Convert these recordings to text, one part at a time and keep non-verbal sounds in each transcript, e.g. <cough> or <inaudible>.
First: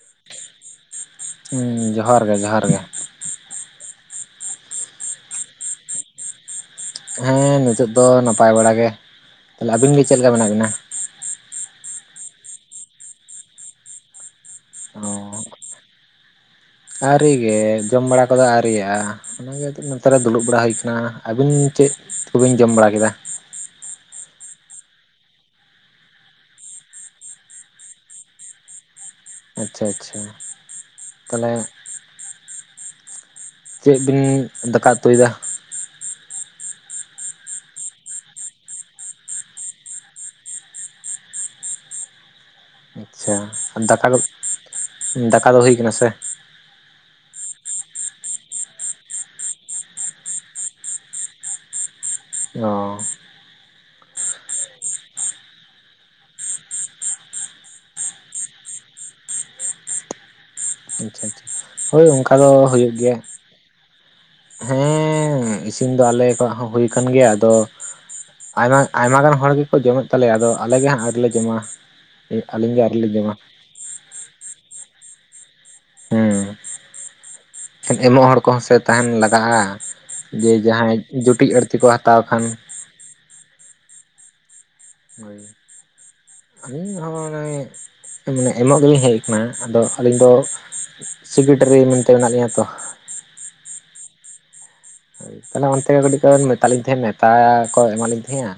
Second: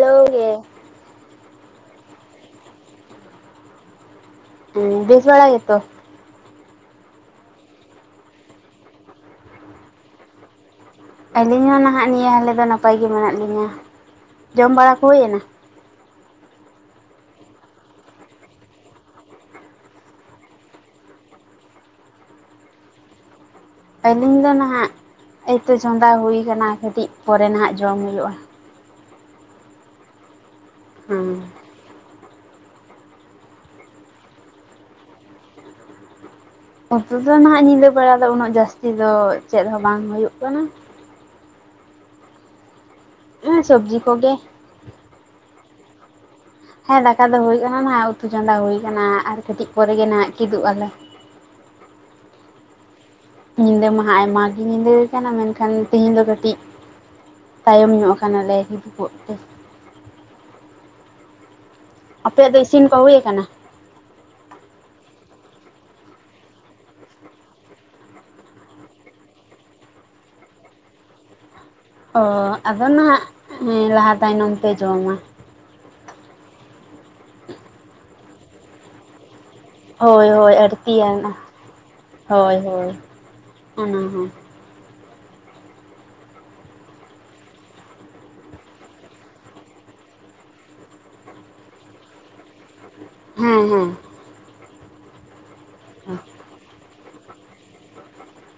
ᱞᱟᱹᱭ ᱜᱮ᱾ ᱦᱩᱸ, ᱡᱚᱦᱟᱨ ᱜᱮ ᱡᱚᱦᱟᱨ ᱜᱮ᱾ ᱦᱩᱸ, ᱵᱮᱹᱥ ᱵᱟᱲᱟ ᱜᱮᱛᱚ? ᱦᱮᱸ ᱱᱤᱛᱳᱜ ᱫᱚ ᱱᱟᱯᱟᱭ ᱵᱟᱲᱟ ᱜᱮ, ᱛᱟᱞᱦᱮ ᱟᱹᱵᱤᱱ ᱜᱮ ᱪᱮᱫ ᱞᱮᱠᱟ ᱢᱮᱱᱟᱜ ᱵᱤᱱᱟ? ᱟᱹᱞᱤᱧ ᱦᱚᱸ ᱱᱟᱦᱟᱜ ᱱᱤᱭᱟᱹ ᱦᱟᱞᱮ ᱫᱚ ᱱᱟᱯᱟᱭ ᱜᱮ ᱢᱮᱱᱟᱜ ᱞᱤᱧᱟᱹ᱾ ᱡᱚᱢ ᱵᱟᱲᱟ ᱠᱚ ᱚ ᱦᱩᱭᱮᱱᱟ? ᱟᱹᱣᱨᱤ ᱜᱮ ᱡᱚᱢ ᱵᱟᱲᱟ ᱠᱚᱫᱚ ᱟᱹᱣᱨᱤᱭᱟᱜ-ᱟ᱾ ᱚᱱᱟᱜᱮ ᱟᱫᱚ ᱱᱮᱛᱟᱨ ᱨᱮ ᱫᱩᱲᱩᱵ ᱵᱟᱲᱟ ᱦᱩᱭ ᱠᱟᱱᱟ᱾ ᱟᱵᱤᱱ ᱪᱮᱫ ᱠᱚᱵᱤᱱ ᱡᱚᱢ ᱵᱟᱲᱟ ᱠᱮᱫᱟ? ᱟᱹᱞᱤᱧ ᱫᱚ ᱱᱟᱦᱟᱜ ᱮᱭᱛᱳ ᱪᱚᱸᱫᱟ ᱦᱩᱭ ᱠᱟᱱᱟ ᱠᱟᱹᱴᱤᱡ ᱯᱚᱨᱮ ᱱᱟᱦᱟᱜ ᱡᱚᱢ ᱦᱩᱭᱩᱜ-ᱟ᱾ ᱟᱪᱪᱷᱟ ᱟᱪᱪᱷᱟ᱾ ᱦᱩᱸ᱾ ᱛᱟᱦᱚᱞᱮ ᱪᱮᱫ ᱵᱤᱱ ᱫᱟᱠᱟ ᱩᱛᱩᱭ ᱫᱟ? ᱩᱛᱩ ᱫᱚ ᱱᱟᱦᱟᱜ ᱧᱤᱫᱟᱹ ᱵᱮᱲᱟ ᱫᱚ ᱩᱱᱟᱹᱜ ᱡᱟᱹᱥᱛᱤ ᱫᱚ ᱪᱮᱫ ᱦᱚᱸ ᱵᱟᱝ ᱦᱩᱭᱩᱜ ᱠᱟᱱᱟ᱾ ᱟᱪᱪᱷᱟ ᱟᱨ ᱥᱚᱵᱽᱡᱤ ᱫᱟᱠᱟ ᱠᱚᱫ ᱠᱚᱜᱮ ᱫᱟᱠᱟ ᱫᱚ ᱦᱩᱭ ᱠᱟᱱᱟ ᱥᱮ? ᱦᱮᱸ ᱫᱟᱠᱟ ᱫᱚ ᱦᱳᱭ ᱠᱟᱱᱟ ᱱᱟᱦᱟᱜ, ᱩᱛᱩ ᱪᱚᱸᱫᱟ ᱦᱩᱭᱩᱭ ᱟᱠᱟᱱᱟ ᱟᱨ ᱠᱟᱹᱴᱤᱡ ᱯᱚᱨᱮ ᱜᱮ ᱱᱟᱦᱟᱜ ᱠᱤᱫᱩᱵ ᱟᱞᱮ᱾ ᱚ᱾ ᱧᱤᱫᱟᱹ ᱢᱟᱦᱟ ᱟᱭᱢᱟ ᱜᱮ ᱧᱤᱫᱟᱹᱣ ᱠᱟᱱᱟ᱾ ᱢᱮᱱᱠᱷᱟᱱ ᱛᱮᱦᱤᱧ ᱫᱚ ᱠᱟᱹᱴᱤᱡ ᱛᱟᱭᱚᱢ ᱧᱚᱜ ᱠᱟᱱᱟᱞᱮ ᱦᱤᱫᱩᱵᱚᱜ ᱛᱮ᱾ ᱟᱪᱪᱷᱟ ᱟᱪᱪᱷᱟ ᱦᱳᱭ ᱚᱱᱠᱟ ᱫᱚ ᱟᱯᱮᱭᱟᱜ ᱤᱥᱤᱱ ᱦᱩᱭᱩᱜ ᱠᱚ ᱦᱩᱭ ᱜᱮᱭᱟ। ᱟᱠᱟᱱᱟ ᱦᱮᱸ ᱤᱥᱤᱱ ᱫᱚ ᱟᱞᱮ ᱠᱚᱣᱟᱜ ᱦᱚᱸ ᱦᱩᱭ ᱟᱠᱟᱱ ᱜᱮᱭᱟ ᱟᱫᱚ ᱟᱭᱢᱟ ᱟᱭᱢᱟ ᱜᱟᱱ ᱦᱚᱲ ᱜᱮᱠᱚ ᱡᱚᱢᱮᱫ ᱛᱟᱞᱮᱭᱟ ᱟᱫᱚ ᱟᱞᱮᱜᱮ ᱦᱟᱸᱜ ᱟᱹᱣᱨᱤᱞᱮ ᱡᱚᱢᱟ᱾ ᱚ ᱟᱹᱞᱤᱧ ᱜᱮ ᱟᱫᱚ ᱟᱹᱣᱨᱤ ᱞᱤᱧ ᱱᱟᱱᱟᱜ ᱡᱚᱢᱟ ᱮᱸ ᱞᱟᱦᱟ ᱛᱟᱭᱱᱚᱢ ᱯᱮ ᱡᱚᱢᱟ᱾ ᱦᱮᱸ᱾ ᱠᱷᱟᱱ ᱮᱢᱚᱜ ᱦᱚᱲ ᱠᱚᱦᱚᱸ ᱥᱮ ᱛᱟᱦᱮᱱ ᱞᱟᱜᱟᱜᱼᱟ, ᱦᱳᱭ ᱡᱮ ᱦᱳᱭ ᱡᱟᱦᱟᱸᱭ ᱟᱹᱲᱛᱤᱭᱟ ᱡᱩᱴᱤᱡ ᱟᱹᱲᱛᱤ ᱠᱚᱭ ᱦᱟᱛᱟᱣ ᱠᱷᱟᱱ᱾ ᱦᱩᱸ ᱦᱩᱸ᱾ ᱦᱚᱭ᱾ ᱟᱹᱞᱤᱧ ᱦᱚᱸ ᱢᱟᱱᱮ ᱢᱟᱱᱮ ᱮᱢᱚᱜ ᱜᱮᱞᱤᱧ ᱦᱮᱡ ᱠᱟᱱᱟ ᱟᱫᱚ ᱟᱹᱞᱤᱧ ᱫᱚ ᱥᱮᱠᱨᱮᱴᱟᱨᱤ ᱢᱮᱱᱛᱮ ᱢᱮᱱᱟᱜ ᱞᱤᱧᱟᱹ ᱛᱚ᱾ ᱦᱮᱸ ᱦᱮᱸ᱾ ᱛᱟᱦᱞᱮ ᱚᱱᱛᱮ ᱜᱮ ᱠᱟᱹᱴᱤᱡ ᱠᱚ ᱢᱮᱛᱟᱞᱤᱧ ᱛᱟᱦᱮᱸᱱᱟ ᱱᱮᱣᱛᱟ ᱠᱚ ᱮᱢᱟᱞᱤᱧ ᱛᱟᱦᱮᱸ-ᱟ᱾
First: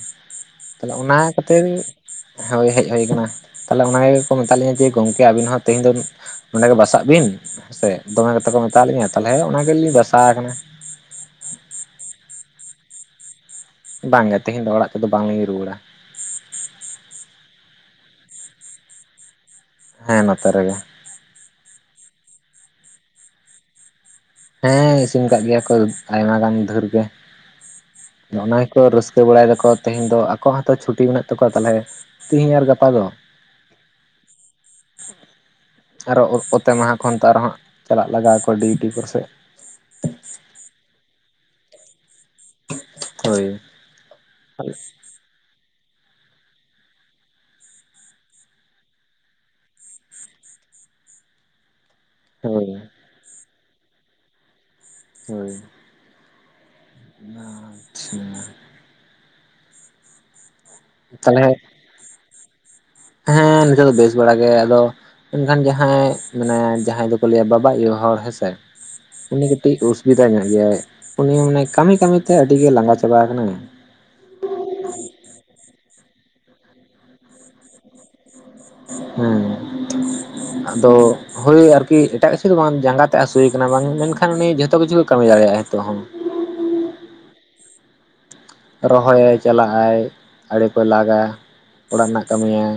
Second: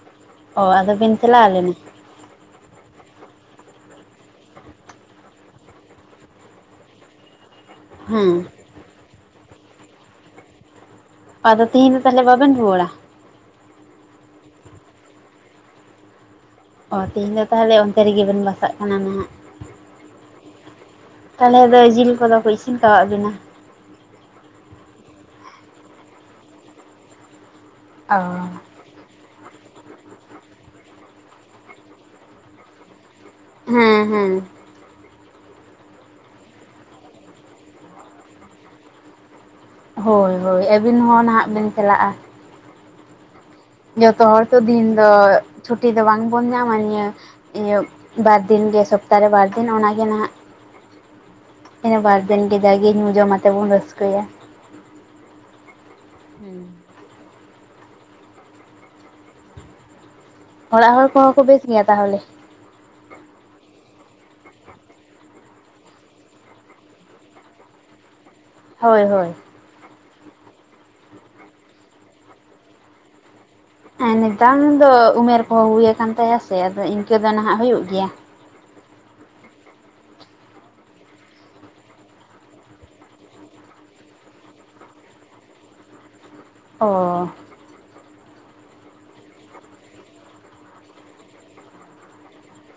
ᱚ ᱛᱟᱞᱦᱮ ᱟᱫᱚ ᱵᱤᱱ ᱚᱱᱟ ᱪᱟᱞᱟᱣ ᱠᱷᱟᱹᱛᱤᱨ ᱞᱮᱱᱟ ᱦᱳᱭ ᱦᱮᱡ ᱦᱩᱭ ᱟᱠᱟᱱᱟ, ᱛᱟᱦᱞᱮ ᱚᱱᱟ ᱜᱮᱠᱚ ᱢᱮᱛᱟᱜ ᱞᱤᱧᱟ ᱡᱮ ᱜᱚᱢᱠᱮ ᱟᱹᱵᱤᱱ ᱦᱚᱸ ᱛᱮᱦᱮᱧ ᱫᱚ ᱚᱸᱰᱮ ᱜᱮ ᱵᱟᱥᱟᱜ ᱵᱤᱱ ᱦᱮᱥᱮ᱾ ᱫᱚᱢᱮ ᱦᱮᱸ ᱜᱟᱛᱮ ᱠᱚ ᱢᱮᱛᱟᱞᱤᱧᱟᱹ ᱛᱟᱞᱦᱮ ᱚᱰᱮᱜᱮᱞᱤᱧ ᱵᱟᱥᱟᱣ ᱠᱟᱱᱟ। ᱟᱫᱚ ᱛᱮᱦᱮᱧ ᱫᱚ ᱛᱟᱦᱮᱞᱮ ᱵᱟᱵᱤᱱ ᱨᱩᱣᱟᱹᱲᱟ? ᱵᱟᱝ ᱜᱮ ᱛᱮᱦᱮᱧ ᱫᱚ ᱚᱲᱟᱜ ᱛᱚᱫᱚ ᱵᱟᱝᱞᱤᱧ ᱨᱩᱣᱟᱹᱲᱟ᱾ ᱚ ᱛᱮᱦᱮᱧ ᱫᱚ ᱛᱟᱦᱮᱞᱮ ᱚᱱᱛᱮ ᱨᱮᱜᱮᱵᱤᱱ ᱵᱟᱥᱟᱜ ᱠᱟᱱᱟ ᱱᱟᱦᱟᱜ᱾ ᱦᱮᱸ ᱱᱚᱛᱮ ᱨᱮᱜᱮ᱾ ᱛᱟᱞᱦᱮ ᱫᱚ ᱡᱤᱞ ᱠᱚᱫᱚ ᱠᱚ ᱤᱥᱤᱱ ᱠᱟᱣᱟᱫ ᱵᱤᱱᱟ? ᱦᱮᱸ ᱤᱥᱤᱱ ᱟᱠᱟᱫ ᱜᱮᱭᱟ ᱠᱚ ᱟᱭᱢᱟ ᱜᱟᱱ ᱫᱷᱮᱨ ᱜᱮ᱾ ᱚ ᱱᱚᱜ-ᱚᱱᱟᱭ ᱠᱚ ᱨᱟᱹᱥᱠᱟᱹ ᱵᱟᱲᱟᱭ ᱫᱟᱠᱚ ᱛᱮᱦᱤᱧ ᱫᱚ ᱟᱠᱚᱣᱟᱜ ᱦᱚᱸᱛᱚ ᱪᱷᱩᱴᱤ ᱢᱮᱱᱟᱜ ᱛᱟᱠᱚᱣᱟ ᱛᱟᱦᱚᱞᱮ ᱛᱤᱦᱤᱧ ᱟᱨ ᱜᱟᱯᱟ ᱫᱚ᱾ ᱦᱮᱸ ᱦᱮᱸ᱾ ᱟᱨᱚ ᱚ-ᱚᱛᱮ ᱢᱟᱦᱟ ᱠᱷᱚᱱ ᱛᱚ ᱟᱨᱚ ᱦᱟᱸᱜ ᱪᱟᱞᱟᱜ ᱞᱟᱜᱟᱣ ᱟᱠᱚᱣᱟ ᱰᱤᱭᱩᱴᱤ ᱠᱚᱥᱮᱫ᱾ ᱦᱳᱭ ᱦᱳᱭ ᱟᱹᱵᱤᱱ ᱦᱚᱸ ᱱᱟᱦᱟᱜ ᱵᱤᱱ ᱪᱟᱞᱟᱜᱼᱟ᱾ ᱦᱳᱭ᱾ ᱡᱚᱛᱚ ᱦᱚᱲ ᱛᱚ ᱦᱳᱭ ᱫᱤᱱ ᱫᱚ ᱪᱷᱩᱴᱤ ᱫᱚ ᱵᱟᱝᱵᱚᱱ ᱧᱟᱢᱟ᱾ ᱱᱤᱭᱟ. ᱤᱭᱟᱹ ᱵᱟᱨᱫᱤᱱ ᱜᱮ ᱥᱚᱯᱛᱟᱦᱚᱨᱮ ᱵᱟᱨ ᱫᱤᱱ ᱚᱱᱟᱜᱮ ᱱᱟᱱᱟᱜᱹ ᱤᱱᱟᱹ ᱵᱟᱨ ᱫᱤᱱ ᱜᱮ ᱡᱟ ᱜᱮ ᱧᱩ-ᱡᱚᱢ ᱟᱛᱮ ᱵᱚᱱ ᱨᱟᱹᱥᱠᱟᱹᱭᱟ᱾ ᱦᱳᱭ᱾ ᱦᱩᱸ᱾ ᱟᱪᱪᱷᱟ᱾ ᱚᱲᱟᱜ ᱦᱚᱲ ᱠᱚᱦᱚᱸ ᱠᱚ ᱛᱟᱦᱚᱞᱮ ᱵᱮᱥ ᱜᱮᱭᱟ ᱛᱟᱦᱚᱞᱮ? ᱦᱮᱸ ᱱᱤᱛᱚᱜ ᱫᱚ ᱵᱮᱥ ᱵᱟᱲᱟ ᱜᱮ ᱟᱫᱚ ᱢᱮᱱᱱᱠᱷᱟᱱ ᱡᱟᱦᱟᱸᱭ ᱢᱮᱱᱟᱭ ᱡᱟᱦᱟᱸᱭ ᱫᱚᱠᱚ ᱞᱟᱹᱭᱟ ᱵᱟᱵᱟ ᱟᱭᱩ ᱦᱚᱲ ᱦᱮᱸᱥᱮ ᱾ ᱦᱳᱭ ᱦᱳᱭ᱾ ᱠᱟᱹᱴᱤᱪ ᱚᱥᱩᱵᱤᱫᱟ ᱧᱚᱜ ᱜᱮᱭᱟᱭ ᱩᱱᱤ ᱢᱟᱱᱮ ᱠᱟᱹᱢᱤ ᱠᱟᱹᱢᱤ ᱛᱮ ᱟᱹᱰᱤ ᱜᱮ ᱞᱟᱸᱜᱟ ᱪᱟᱵᱟ ᱟᱠᱟᱱᱟᱭ। ᱦᱮ ᱱᱮᱛᱟᱨ ᱫᱚ ᱩᱢᱮᱨ ᱠᱚᱦᱚᱸ ᱦᱩᱭᱩ ᱟᱠᱟᱱ ᱛᱟᱭᱟ ᱥᱮ ᱟᱫᱚ ᱤᱱᱠᱟᱹ ᱫᱚ ᱱᱟᱦᱟᱸᱜ ᱦᱩᱭᱩᱜ ᱜᱮᱭᱟ। ᱦᱮᱸ ᱟᱫᱚ ᱦᱳᱭ ᱟᱨᱠᱤ ᱮᱴᱟᱜ ᱠᱤᱪᱷᱩ ᱫᱚ ᱵᱟᱝ ᱡᱟᱸᱜᱟ ᱛᱮᱫ ᱦᱟᱹᱥᱩᱭᱮ ᱠᱟᱱᱟ ᱵᱟᱝ ᱢᱮᱱᱠᱷᱟᱱ ᱩᱱᱤ ᱡᱷᱚᱛᱚ ᱠᱤᱪᱷᱩᱮ ᱠᱟᱹᱢᱤ ᱫᱟᱲᱮᱭᱟᱜ-ᱟ ᱱᱤᱛᱚᱜ ᱦᱚᱸ᱾ ᱚᱻ ᱨᱚᱦᱚᱭᱟᱭ ᱪᱟᱞᱟᱜ-ᱟᱭ ᱟᱲᱮ ᱠᱚᱭ ᱞᱟᱜᱟ ᱚᱲᱟᱜ ᱨᱮᱱᱟᱜ ᱠᱟᱹᱢᱤᱭᱟᱭ।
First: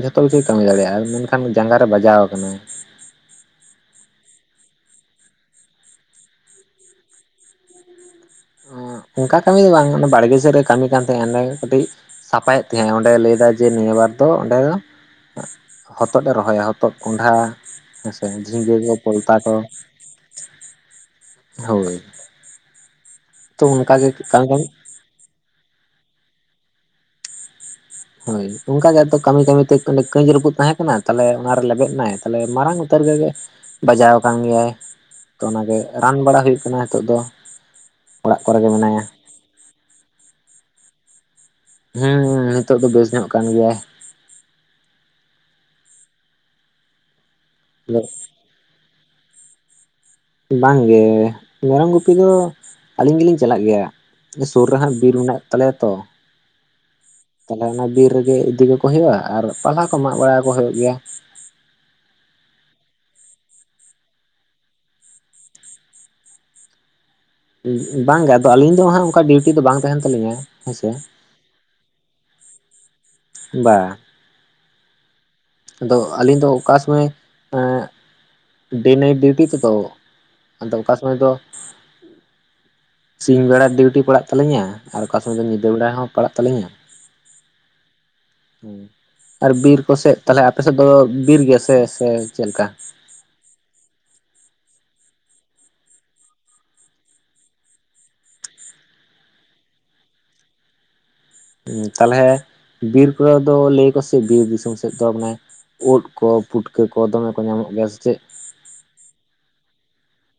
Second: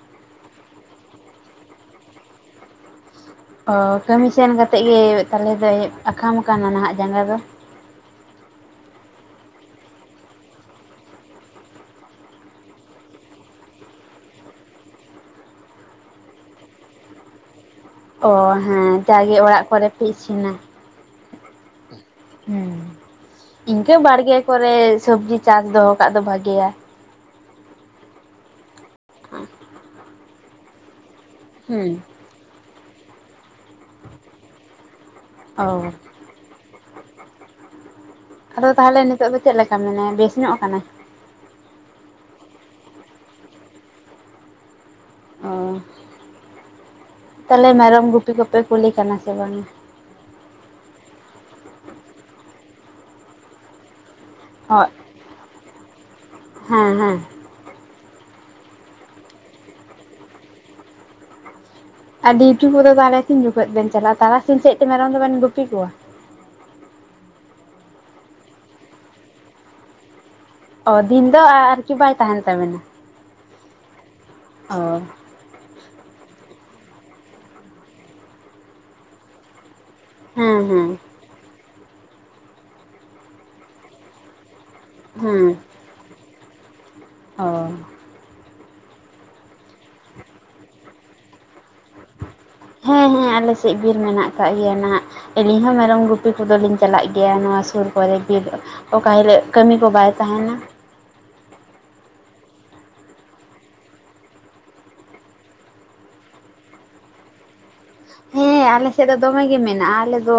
ᱡᱷᱚᱛᱚ ᱠᱤᱪᱷᱩᱭ ᱠᱟᱹᱢᱤ ᱫᱟᱲᱮᱭᱟᱜ-ᱟ। ᱢᱮᱱᱠᱷᱟᱱ ᱡᱟᱸᱝᱜᱟ ᱨᱮ ᱵᱟᱡᱟᱣ ᱟᱠᱟᱱᱟ। ᱚ ᱠᱟᱹᱢᱤ ᱥᱮᱱ ᱠᱟᱛᱮᱫ ᱜᱮ ᱛᱟᱞᱮ ᱫᱚᱭ ᱟᱠᱟᱢ ᱟᱠᱟᱱᱟ ᱱᱟᱦᱟᱸᱜ ᱡᱟᱸᱜᱟ ᱫᱚ? ᱮᱸ ᱚᱱᱠᱟ ᱠᱟᱹᱢᱤ ᱫᱚ ᱵᱟᱝ ᱵᱟᱲᱜᱮ ᱥᱮᱫ ᱨᱮ ᱠᱟᱹᱢᱤ ᱠᱟᱱ ᱛᱟᱦᱮᱸᱱᱟ ᱚᱰᱮ ᱠᱟᱹᱴᱤᱡ ᱥᱟᱯᱷᱟᱭᱮᱫ ᱛᱟᱦᱮᱸᱜ ᱚᱸᱰᱮ ᱞᱟᱹᱭ ᱫᱟᱭ ᱡᱮ ᱱᱤᱭᱟᱹ ᱵᱟᱨ ᱫᱚ ᱚᱸᱰᱮ ᱦᱚᱛᱚᱫ ᱮ ᱨᱚᱦᱚᱭᱟ ᱦᱚᱛᱚᱫ ᱠᱚᱸᱰᱷᱟ᱾ ᱦᱮᱸᱥᱮ ᱚ ᱡᱷᱤᱸᱜᱟᱹ ᱦᱮᱸ ᱠᱚ ᱡᱟᱜᱮ ᱯᱚᱞᱛᱟ ᱚᱲᱟᱜ ᱠᱚ ᱠᱚᱨᱮ ᱯᱮ ᱤᱥᱤᱱᱟ᱾ ᱦᱳᱭ ᱦᱮᱸ ᱛᱚ ᱤᱱᱠᱟᱹ ᱚᱱᱠᱟᱜᱮ ᱵᱟᱲᱜᱮ ᱠᱟᱹᱢᱤ ᱠᱟᱹᱢᱤ ᱠᱚᱨᱮ ᱥᱚᱵᱽᱡᱤ ᱪᱟᱥ ᱫᱚᱦᱚᱠᱟᱜ ᱫᱚ ᱵᱷᱟᱜᱮᱭᱟ᱾ ᱦᱳᱭ ᱚᱱᱠᱟ ᱜᱮ ᱟᱛᱚ ᱠᱟᱹᱢᱤ ᱠᱟᱹᱢᱤᱛᱮ ᱠᱟᱹᱡ ᱨᱟᱹᱯᱩᱫ ᱛᱟᱦᱮᱸ ᱠᱟᱱᱟ ᱛᱟᱦᱚᱞᱮ ᱚᱱᱟᱨᱮ ᱞᱮᱵᱮᱫ ᱦᱩᱸ ᱮᱱᱟᱭ ᱛᱟᱞᱮ ᱢᱟᱨᱟᱝ ᱩᱛᱟᱹᱨ ᱜᱮᱜᱮ ᱵᱟᱡᱟᱣ ᱟᱠᱟᱱ ᱜᱮᱭᱟᱭ ᱛᱚ ᱚᱱᱟᱜᱮ ᱚ ᱨᱟᱱ ᱵᱟᱲᱟ ᱦᱩᱭᱩᱜ ᱠᱟᱱᱟ ᱱᱤᱛᱚᱜ ᱫᱚ᱾ ᱚᱲᱟᱜ ᱠᱚᱨᱮ ᱟᱫᱚ ᱜᱮ ᱢᱮᱱᱟᱭᱟ ᱛᱟᱦᱚᱞᱮ ᱱᱤᱛᱚᱜ ᱫᱚ ᱪᱮᱫ ᱞᱮᱠᱟ ᱢᱮᱱᱟᱭᱟ ᱵᱮᱥ ᱧᱚᱜ ᱠᱟᱱᱟᱭ? ᱦᱮᱸ ᱱᱤᱛᱚᱜ ᱫᱚ ᱵᱮᱥ ᱧᱚᱜ ᱠᱟᱱ ᱜᱮᱭᱟᱭ᱾ ᱚ ᱛᱟᱦᱚᱞᱮ ᱢᱮᱨᱚᱢ ᱜᱩᱯᱤ ᱠᱚᱯᱮ ᱠᱳᱞᱮ ᱠᱟᱱᱟ ᱥᱮ ᱵᱟᱝᱟ? ᱵᱟᱝ ᱜᱮ ᱢᱮᱨᱚᱢ ᱜᱩᱯᱤ ᱫᱚ ᱟᱹᱞᱤᱧ ᱜᱮᱞᱤᱧ ᱪᱟᱞᱟᱜ ᱜᱮᱭᱟ᱾ ᱥᱩᱨ ᱨᱮ ᱦᱚᱸ ᱦᱟᱸᱜ ᱵᱤᱨ ᱢᱮᱱᱟᱜ ᱛᱟᱞᱮᱭᱟ ᱛᱚ᱾ ᱦᱮᱸ ᱦᱮᱸ ᱛᱟᱦᱚᱞᱮ ᱚᱱᱟ ᱵᱤᱨ ᱨᱮᱜᱮ ᱤᱫᱤ ᱠᱟᱠᱚ ᱦᱩᱭᱩᱜ-ᱟ ᱟᱨ ᱯᱟᱞᱦᱟ ᱠᱚ ᱢᱟᱜ ᱵᱟᱲᱟᱠᱚ ᱦᱩᱭᱩᱜ ᱜᱮᱭᱟ᱾ ᱟᱨ ᱰᱤᱭᱩᱴᱤ ᱠᱚᱫᱚ ᱛᱟᱦᱚᱞᱮ ᱛᱤᱱ ᱡᱚᱠᱷᱚᱡ ᱵᱮᱱ ᱪᱟᱞᱟᱜ-ᱟ ᱛᱟᱨᱟᱥᱤᱧ ᱥᱮᱫ ᱛᱮ ᱢᱮᱨᱚᱢ ᱫᱚᱵᱮᱱ ᱜᱩᱯᱤ ᱠᱚᱣᱟ᱾ ᱵᱟᱝᱜᱮ ᱟᱫᱚ ᱟᱹᱞᱤᱧ ᱫᱚ ᱦᱟᱸᱜ ᱚᱱᱠᱟ ᱰᱤᱭᱩᱴᱤ ᱫᱚ ᱵᱟᱝ ᱛᱟᱦᱮᱱ ᱛᱟᱹᱞᱤᱧᱟ᱾ ᱦᱮᱸᱥᱮ ᱚ ᱫᱤᱱ ᱫᱚ ᱟᱨᱠᱤ ᱵᱟᱭ ᱛᱟᱦᱮᱱ ᱛᱟᱵᱤᱱᱟ᱾ ᱵᱟᱝ ᱟᱫᱚ ᱟᱹᱞᱤᱧ ᱫᱚ ᱚᱠᱟ ᱥᱚᱢᱚᱭ ᱮᱸ ᱰᱮ ᱱᱟᱭᱤᱴ ᱰᱤᱭᱩᱴᱤ ᱦᱮᱸ <inaudible> ᱟᱫᱚ ᱦᱮᱸ ᱚᱠᱟ ᱥᱚᱢᱚᱭ ᱫᱚ ᱥᱤᱧ ᱵᱮᱲᱟ ᱰᱤᱭᱩᱴᱤ ᱯᱟᱲᱟᱜ ᱛᱟᱹᱞᱤᱧᱟ ᱟᱨ ᱚᱠᱟ ᱥᱚᱢᱚᱭ ᱫᱚ ᱧᱤᱫᱟᱹ ᱵᱮᱲᱟ ᱦᱚᱸ ᱯᱟᱲᱟᱜ ᱛᱟᱹᱞᱤᱧᱟ᱾ ᱚᱻ ᱟᱨ ᱵᱤᱨ ᱠᱚᱥᱮᱫ ᱛᱟᱦᱚᱞᱮ ᱟᱯᱮ ᱥᱮᱫ ᱫᱚ ᱵᱤᱨ ᱜᱮᱭᱟ ᱥᱮ ᱥᱮ ᱪᱮᱫ ᱞᱮᱠᱟ? ᱦᱮᱸ ᱦᱮᱸ ᱟᱞᱮ ᱥᱮᱫ ᱵᱤᱨ ᱢᱮᱱᱟᱜ ᱟᱠᱟᱜ ᱜᱮᱭᱟ ᱱᱟᱦᱟᱸᱜ᱾ ᱟᱹᱞᱤᱧ ᱦᱚᱸ ᱢᱮᱨᱚᱢ ᱜᱩᱯᱤ ᱠᱚᱫᱚᱞᱤᱧ ᱪᱟᱞᱟᱜ ᱜᱮᱭᱟ, ᱱᱚᱣᱟ ᱥᱩᱨ ᱠᱚᱨᱮ ᱵᱤᱨ ᱚᱠᱟ ᱦᱤᱞᱳᱜ ᱠᱟᱹᱢᱤ ᱠᱚ ᱵᱟᱭ ᱛᱟᱦᱮᱱᱟ᱾ ᱛᱟᱦᱞᱮ ᱵᱤᱨ ᱠᱚᱨᱮ ᱫᱚ ᱞᱟᱹᱭ ᱟᱠᱚ ᱥᱮ ᱵᱤᱨ ᱫᱤᱥᱚᱢ ᱥᱮᱫ ᱫᱚ ᱢᱟᱱᱮ ᱳᱫ ᱠᱚ ᱯᱩᱴᱠᱟᱹ ᱠᱚ ᱫᱚᱢᱮ ᱠᱚ ᱧᱟᱢᱚᱜ ᱜᱮᱭᱟ ᱥᱮ ᱪᱮᱫ? ᱦᱮᱸ ᱟᱞᱮ ᱥᱮᱫ ᱫᱚ ᱫᱚᱢᱮᱜ ᱜᱮ ᱢᱮᱱᱟᱜ-ᱟ, ᱟᱞᱮ ᱫᱚ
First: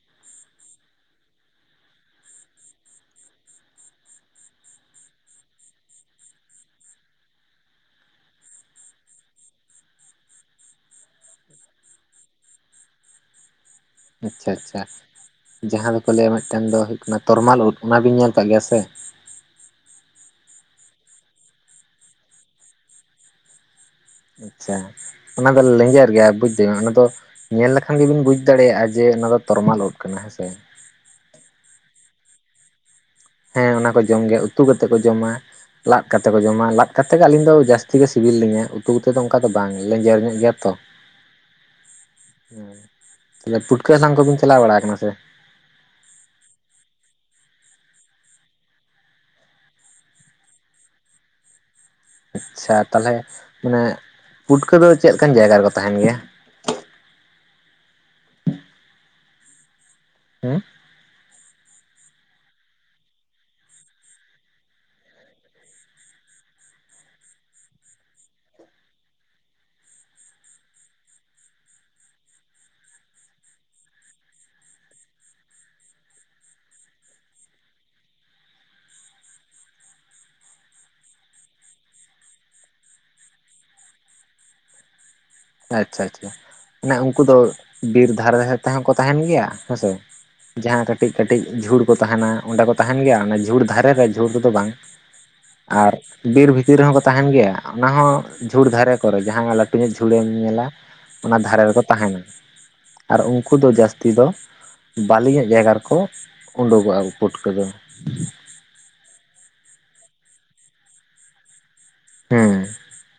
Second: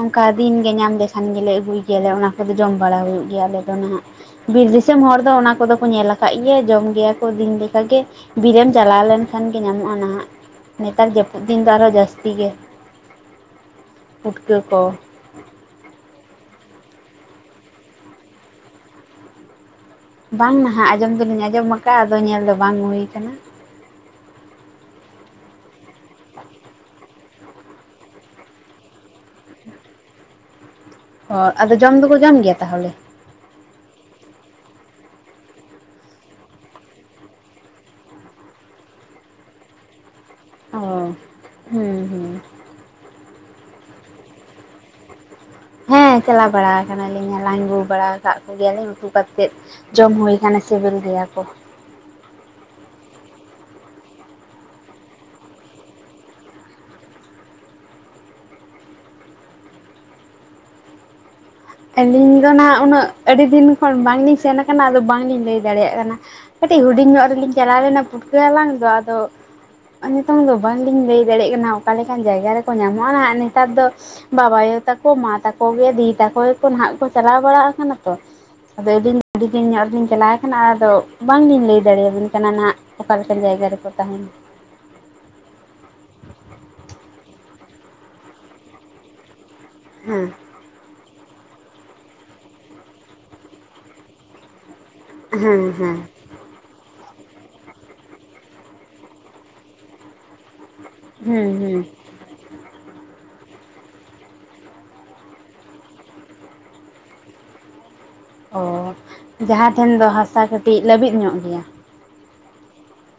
ᱚᱱᱠᱟ ᱫᱤᱱ ᱜᱮ ᱧᱟᱢ ᱞᱮᱠᱷᱟᱱ ᱜᱮᱞᱮ ᱟᱹᱜᱩᱭ ᱜᱮᱭᱟ, ᱟᱞᱮ ᱚᱱᱟ ᱠᱚᱫᱚ ᱡᱚᱢ ᱵᱟᱲᱟ ᱦᱩᱭᱩᱜ ᱜᱮᱭᱟ ᱟᱞᱮ ᱫᱚ ᱱᱟᱦᱟᱸᱜ᱾ ᱵᱤᱨ ᱫᱤᱥᱚᱢ ᱦᱚᱲ ᱫᱚ ᱚᱱᱟ ᱠᱚᱫᱚ ᱠᱚ ᱧᱮᱞ ᱟᱠᱟᱫ ᱜᱮᱭᱟ ᱡᱚᱢ ᱜᱮᱭᱟ ᱠᱚ ᱫᱤᱱ ᱞᱮᱠᱟ ᱜᱮ᱾ ᱵᱤᱨ ᱨᱮᱢ ᱪᱟᱞᱟᱣ ᱞᱮᱱᱠᱷᱟᱱ ᱜᱮ ᱧᱟᱢᱚᱜ-ᱟ ᱱᱟᱦᱟᱸᱜ ᱱᱮᱛᱟᱨ ᱡᱟᱹᱯᱩᱫ ᱫᱤᱱ ᱫᱚ ᱟᱨᱦᱚᱸ ᱡᱟᱹᱥᱛᱤ᱾ ᱡᱟᱹᱥᱛᱤ ᱜᱮ᱾ ᱟᱪᱪᱷᱟ ᱯᱩᱴᱠᱟᱹ ᱟᱪᱪᱷᱟ ᱠᱚ ᱡᱟᱦᱟᱸ ᱫᱚᱠᱚ ᱞᱟᱹᱭᱟ ᱢᱤᱫᱴᱮᱱ ᱫᱚ ᱦᱩᱭᱩᱜ ᱠᱟᱱᱟ ᱛᱚᱨᱢᱟᱞ ᱳᱫ ᱚᱱᱟ ᱵᱤᱱ ᱧᱮᱞ ᱟᱠᱟᱫ ᱜᱮᱭᱟ ᱥᱮ? ᱵᱟᱝ ᱱᱟᱦᱟᱜ ᱟᱸᱡᱚᱢ ᱫᱚᱞᱤᱧ ᱟᱸᱡᱚᱢ ᱟᱠᱟᱜᱼᱟ ᱟᱫᱚ ᱧᱮᱞ ᱫᱚ ᱵᱟᱝ ᱦᱩᱭ ᱟᱠᱟᱱᱟ ᱾ ᱟᱪᱪᱷᱟ ᱚᱱᱟ ᱫᱚ ᱞᱮᱸᱡᱮᱨ ᱜᱮᱭᱟ ᱵᱩᱡ ᱫᱟᱹᱧ ᱚᱱᱟ ᱫᱚ ᱧᱮᱞ ᱞᱮᱠᱷᱟᱱ ᱜᱮᱵᱤᱱ ᱵᱩᱡᱽ ᱫᱟᱲᱮᱭᱟᱜᱼᱟ ᱡᱮ ᱚᱱᱟ ᱫᱚ ᱛᱚᱨᱢᱟᱞ ᱩᱫᱽ ᱠᱟᱱᱟ ᱦᱮᱸᱥᱮ ᱾ ᱚ ᱟᱫᱚ ᱡᱚᱢ ᱫᱚᱠᱚ ᱡᱚᱢ ᱜᱮᱭᱟ ᱛᱟᱦᱚᱞᱮ ᱾ ᱦᱮᱸ ᱚᱱᱟ ᱠᱚ ᱡᱚᱢ ᱜᱮᱭᱟ ᱩᱛᱩ ᱠᱟᱛᱮᱫ ᱠᱚ ᱡᱚᱢᱟ ᱾ ᱞᱟᱜ ᱠᱟᱛᱮ ᱠᱚ ᱡᱚᱢᱟ ᱞᱟᱜ ᱠᱟᱛᱮ ᱜᱮ ᱟᱹᱞᱤᱧ ᱫᱚ ᱡᱟᱹᱥᱛᱤ ᱜᱮ ᱥᱤᱵᱤᱞ ᱞᱤᱧᱟᱹ ᱩᱛᱩ ᱛᱮᱫᱚ ᱚᱱᱠᱟ ᱫᱚ ᱵᱟᱝ ᱞᱮᱹᱡᱮᱨ ᱧᱚᱜ ᱜᱮᱭᱟ ᱾ ᱚ ᱦᱩᱸ ᱦᱩᱸ ᱚᱱᱮ ᱯᱩᱴᱠᱟᱹ ᱦᱟᱞᱟᱝ ᱠᱚᱵᱤᱱ ᱪᱟᱞᱟᱣ ᱵᱟᱲᱟ ᱠᱟᱱᱟ ᱥᱮ ᱾ ᱦᱮᱸ ᱪᱟᱞᱟᱣ ᱵᱟᱲᱟ ᱟᱠᱟᱱᱟ ᱞᱤᱧᱟ ᱦᱟᱞᱟᱝ ᱟᱹᱜᱩ ᱵᱟᱲᱟ ᱟᱠᱟᱜ ᱠᱚᱜᱮᱭᱟ ᱞᱤᱧ ᱩᱛᱩ ᱠᱟᱛᱮᱫ ᱡᱚᱢ ᱦᱩᱭ ᱠᱟᱱᱟ ᱥᱤᱵᱤᱞ ᱜᱮᱭᱟ ᱠᱚ ᱾ ᱟᱪᱪᱷᱟ ᱛᱟᱦᱚᱞᱮ ᱢᱟᱱᱮ ᱯᱩᱴᱠᱟᱹ ᱫᱚ ᱪᱮᱫ ᱞᱮᱠᱟᱱ ᱡᱟᱭᱜᱟ ᱨᱮᱠᱚ ᱛᱟᱦᱮᱱ ᱜᱮᱭᱟ ᱾ <inaudible> ᱟᱹᱞᱤᱧ ᱫᱚ ᱱᱟᱜ ᱩᱱᱟᱹᱜ ᱟᱹᱰᱤ ᱫᱤᱱ ᱠᱷᱚᱱ ᱵᱟᱝᱞᱤᱧ ᱥᱮᱱ ᱟᱠᱟᱱᱟ ᱟᱫᱚ ᱵᱟᱝᱞᱤᱧ ᱞᱟᱹᱭ ᱫᱟᱲᱮᱭᱟᱜ ᱠᱟᱱᱟ ᱾ ᱠᱟᱹᱴᱤᱡ ᱦᱩᱰᱤᱧ ᱧᱚᱜ ᱨᱮᱞᱤᱧ ᱪᱟᱞᱟᱣ ᱞᱮᱱᱟ ᱯᱩᱴᱠᱟᱹ ᱦᱟᱞᱟᱝ ᱫᱚ ᱟᱫᱚ ᱱᱤᱛᱚᱝ ᱫᱚ ᱵᱟᱝᱞᱤᱧ ᱞᱟᱹᱭ ᱫᱟᱲᱮᱭᱟᱜ ᱠᱟᱱᱟ ᱚᱠᱟ ᱞᱮᱠᱟᱱ ᱡᱟᱭᱜᱟ ᱨᱮᱠᱚ ᱧᱟᱢᱚᱜᱼᱟ ᱱᱮᱛᱟᱨ ᱫᱚ ᱾ ᱵᱟᱵᱟᱭᱳ ᱛᱟᱠᱚ ᱢᱟ ᱛᱟᱠᱚ ᱜᱮ ᱫᱤᱫᱤ ᱛᱟᱠᱚ ᱜᱮᱠᱚ ᱦᱟᱸᱜ ᱠᱚ ᱪᱟᱞᱟᱣ ᱵᱟᱲᱟ ᱠᱟᱱᱟ ᱛᱚ ᱾ ᱟᱫᱚ ᱟᱹᱞᱤᱧ ᱟᱹᱰᱤ ᱫᱤᱱ ᱧᱚᱜ ᱨᱮᱞᱤᱧ ᱪᱟᱞᱟᱣ ᱠᱟᱱᱟ ᱟᱫᱚ ᱵᱟᱝᱞᱤᱧ ᱞᱟᱹᱭ ᱫᱟᱲᱮᱭᱟ ᱵᱤᱱ ᱠᱟᱱᱟ ᱱᱟᱦᱟᱜ ᱾ ᱚᱠᱟ ᱞᱮᱠᱟᱱ ᱡᱟᱭᱜᱟ ᱨᱮᱠᱚ ᱛᱟᱦᱮᱱᱟ ᱾ ᱟᱪᱪᱷᱟ ᱟᱪᱪᱷᱟ ᱢᱟᱱᱮ ᱩᱱᱠᱩ ᱫᱚ ᱵᱤᱨ ᱫᱷᱟᱨᱮ ᱫᱷᱟᱨᱮ ᱛᱮᱦᱚᱸ ᱠᱚ ᱛᱟᱦᱮᱱ ᱜᱮᱭᱟ ᱦᱮᱸᱥᱮ ᱾ ᱦᱮᱸ ᱡᱟᱦᱟᱸ ᱠᱟᱹᱴᱤᱡ ᱠᱟᱹᱴᱤᱡ ᱡᱷᱩᱲ ᱠᱚ ᱛᱟᱦᱮᱱᱟ ᱚᱸᱰᱮ ᱠᱚ ᱛᱟᱦᱮᱱ ᱜᱮᱭᱟ ᱚᱱᱟ ᱡᱷᱩᱲ ᱫᱷᱟᱨᱮ ᱨᱮ ᱡᱷᱩᱲ ᱨᱮᱫᱚ ᱵᱟᱝ ᱦᱮᱸ ᱾ ᱟᱨ ᱦᱮᱸ ᱵᱤᱨ ᱵᱷᱤᱛᱤᱨ ᱨᱮᱦᱚᱸ ᱠᱚ ᱛᱟᱦᱮᱱ ᱜᱮᱭᱟ ᱚᱱᱟ ᱦᱚᱸ ᱡᱷᱩᱲ ᱫᱷᱟᱨᱮ ᱠᱚᱨᱮ ᱡᱟᱦᱟᱸ ᱞᱟᱹᱴᱩ ᱧᱚᱜ ᱡᱷᱩ ᱫᱷᱩᱲᱮᱢ ᱧᱮᱞᱟ ᱚᱱᱟ ᱦᱩᱸ ᱫᱷᱟᱨᱮ ᱦᱩᱸ ᱨᱮᱠᱚ ᱛᱟᱦᱮᱱᱟ ᱟᱨ ᱩᱱᱠᱩ ᱫᱚ ᱡᱟᱹᱥᱛᱤ ᱫᱚ ᱵᱟᱹᱞᱤ ᱧᱚᱜ ᱡᱟᱭᱜᱟ ᱨᱮᱠᱚ ᱩᱰᱠᱚᱜ-ᱟ ᱯᱩᱴᱠᱟᱹ ᱫᱚ ᱾ ᱚ ᱡᱟᱦᱟᱸ ᱴᱷᱮᱱ ᱫᱚ ᱦᱟᱥᱟ ᱠᱟᱹᱴᱤᱡ ᱞᱟᱹᱵᱤᱫ ᱧᱚᱜ ᱜᱮᱭᱟ ᱾ ᱦᱮᱸ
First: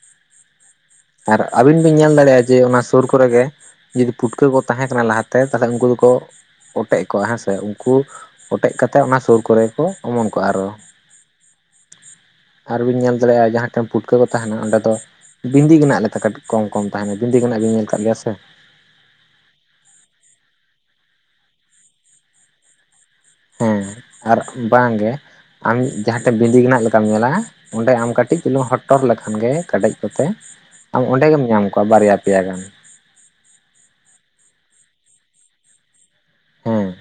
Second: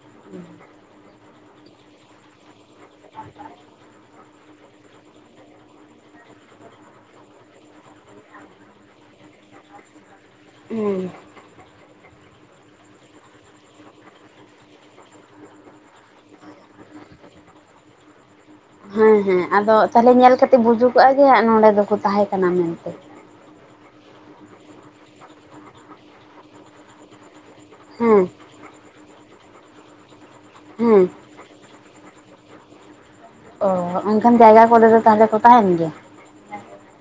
<inaudible> ᱟᱨ ᱟᱹᱵᱤᱱ ᱵᱤᱱ ᱧᱮᱞ ᱫᱟᱲᱮᱭᱟᱜ-ᱟ ᱡᱮ ᱚᱱᱟ ᱥᱩᱨ ᱠᱚᱨᱮ ᱜᱮ ᱾ ᱡᱩᱫᱤ ᱯᱩᱴᱠᱟᱹ ᱠᱚ ᱛᱟᱦᱮᱸ ᱠᱟᱱᱟ ᱞᱟᱦᱟᱛᱮ ᱛᱟᱦᱚᱞᱮ ᱩᱱᱠᱩ ᱫᱚᱠᱚ ᱚᱴᱮᱡ ᱠᱚᱜ-ᱟ ᱦᱮᱸ ᱥᱮ ᱩᱱᱠᱩ ᱚᱴᱮᱡ ᱠᱟᱛᱮ ᱚᱱᱟ ᱥᱩᱨ ᱠᱚᱨᱮ ᱠᱚ ᱚᱢᱚᱱ ᱠᱚᱜ-ᱟ ᱟᱨᱚ ᱾ ᱦᱩᱸ ᱟᱨ ᱵᱤᱱ ᱧᱮᱞ ᱫᱟᱲᱮᱭᱟᱜ-ᱟ ᱡᱟᱦᱟᱸ ᱴᱷᱮᱱ ᱯᱩᱴᱠᱟᱹ ᱠᱚ ᱛᱟᱦᱮᱱᱟ ᱚᱸᱰᱮ ᱫᱚ ᱵᱤᱱᱫᱤ ᱜᱮᱱᱟᱜ ᱞᱮᱠᱟ ᱠᱟᱴ ᱠᱚᱢ ᱠᱚᱢ ᱛᱟᱦᱮᱱᱟ ᱵᱤᱱᱫᱤ ᱜᱟᱱᱟᱜ ᱵᱮᱱ ᱧᱮᱞ ᱟᱠᱟᱜ ᱜᱮᱭᱟ ᱥᱮ ᱾ ᱦᱮᱸ ᱦᱮᱸ ᱟᱫᱚ ᱛᱟᱦᱚᱞᱮ ᱧᱮᱞ ᱠᱟᱛᱮᱜ ᱵᱩᱡᱩᱜᱚᱜ-ᱟ ᱡᱮ ᱱᱚᱰᱮ ᱫᱚᱠᱚ ᱛᱟᱦᱮᱸ ᱠᱟᱱᱟ ᱢᱮᱱᱛᱮ ᱾ ᱦᱮᱸ ᱟᱨ ᱵᱟᱝ ᱜᱮ ᱟᱢ ᱡᱟᱦᱟᱸ ᱴᱷᱮᱡ ᱵᱤᱱᱫᱤ ᱜᱟᱱᱚᱜ ᱞᱮᱠᱟᱢ ᱧᱮᱞ-ᱟ ᱾ ᱚᱸᱰᱮ ᱟᱢ ᱦᱮᱸ ᱠᱟᱹᱴᱤᱡ ᱪᱩᱞᱩᱝ ᱦᱚᱴᱚᱨ ᱞᱮᱠᱷᱟᱱ ᱜᱮ ᱠᱟᱰᱮᱡ ᱠᱚᱛᱮ ᱦᱮᱸ ᱟᱢ ᱚᱸᱰᱮ ᱜᱮᱢ ᱧᱟᱢ ᱠᱚᱣᱟ ᱵᱟᱨᱭᱟ ᱯᱮᱭᱟ ᱜᱟᱱ ᱾ ᱚ ᱚᱱᱠᱷᱟᱱ ᱡᱟᱭᱜᱟ ᱠᱚᱨᱮ ᱫᱚ ᱛᱟᱦᱚᱞᱮ ᱠᱚ ᱛᱟᱦᱮᱱ ᱜᱮᱭᱟ ᱾ ᱦᱮᱸ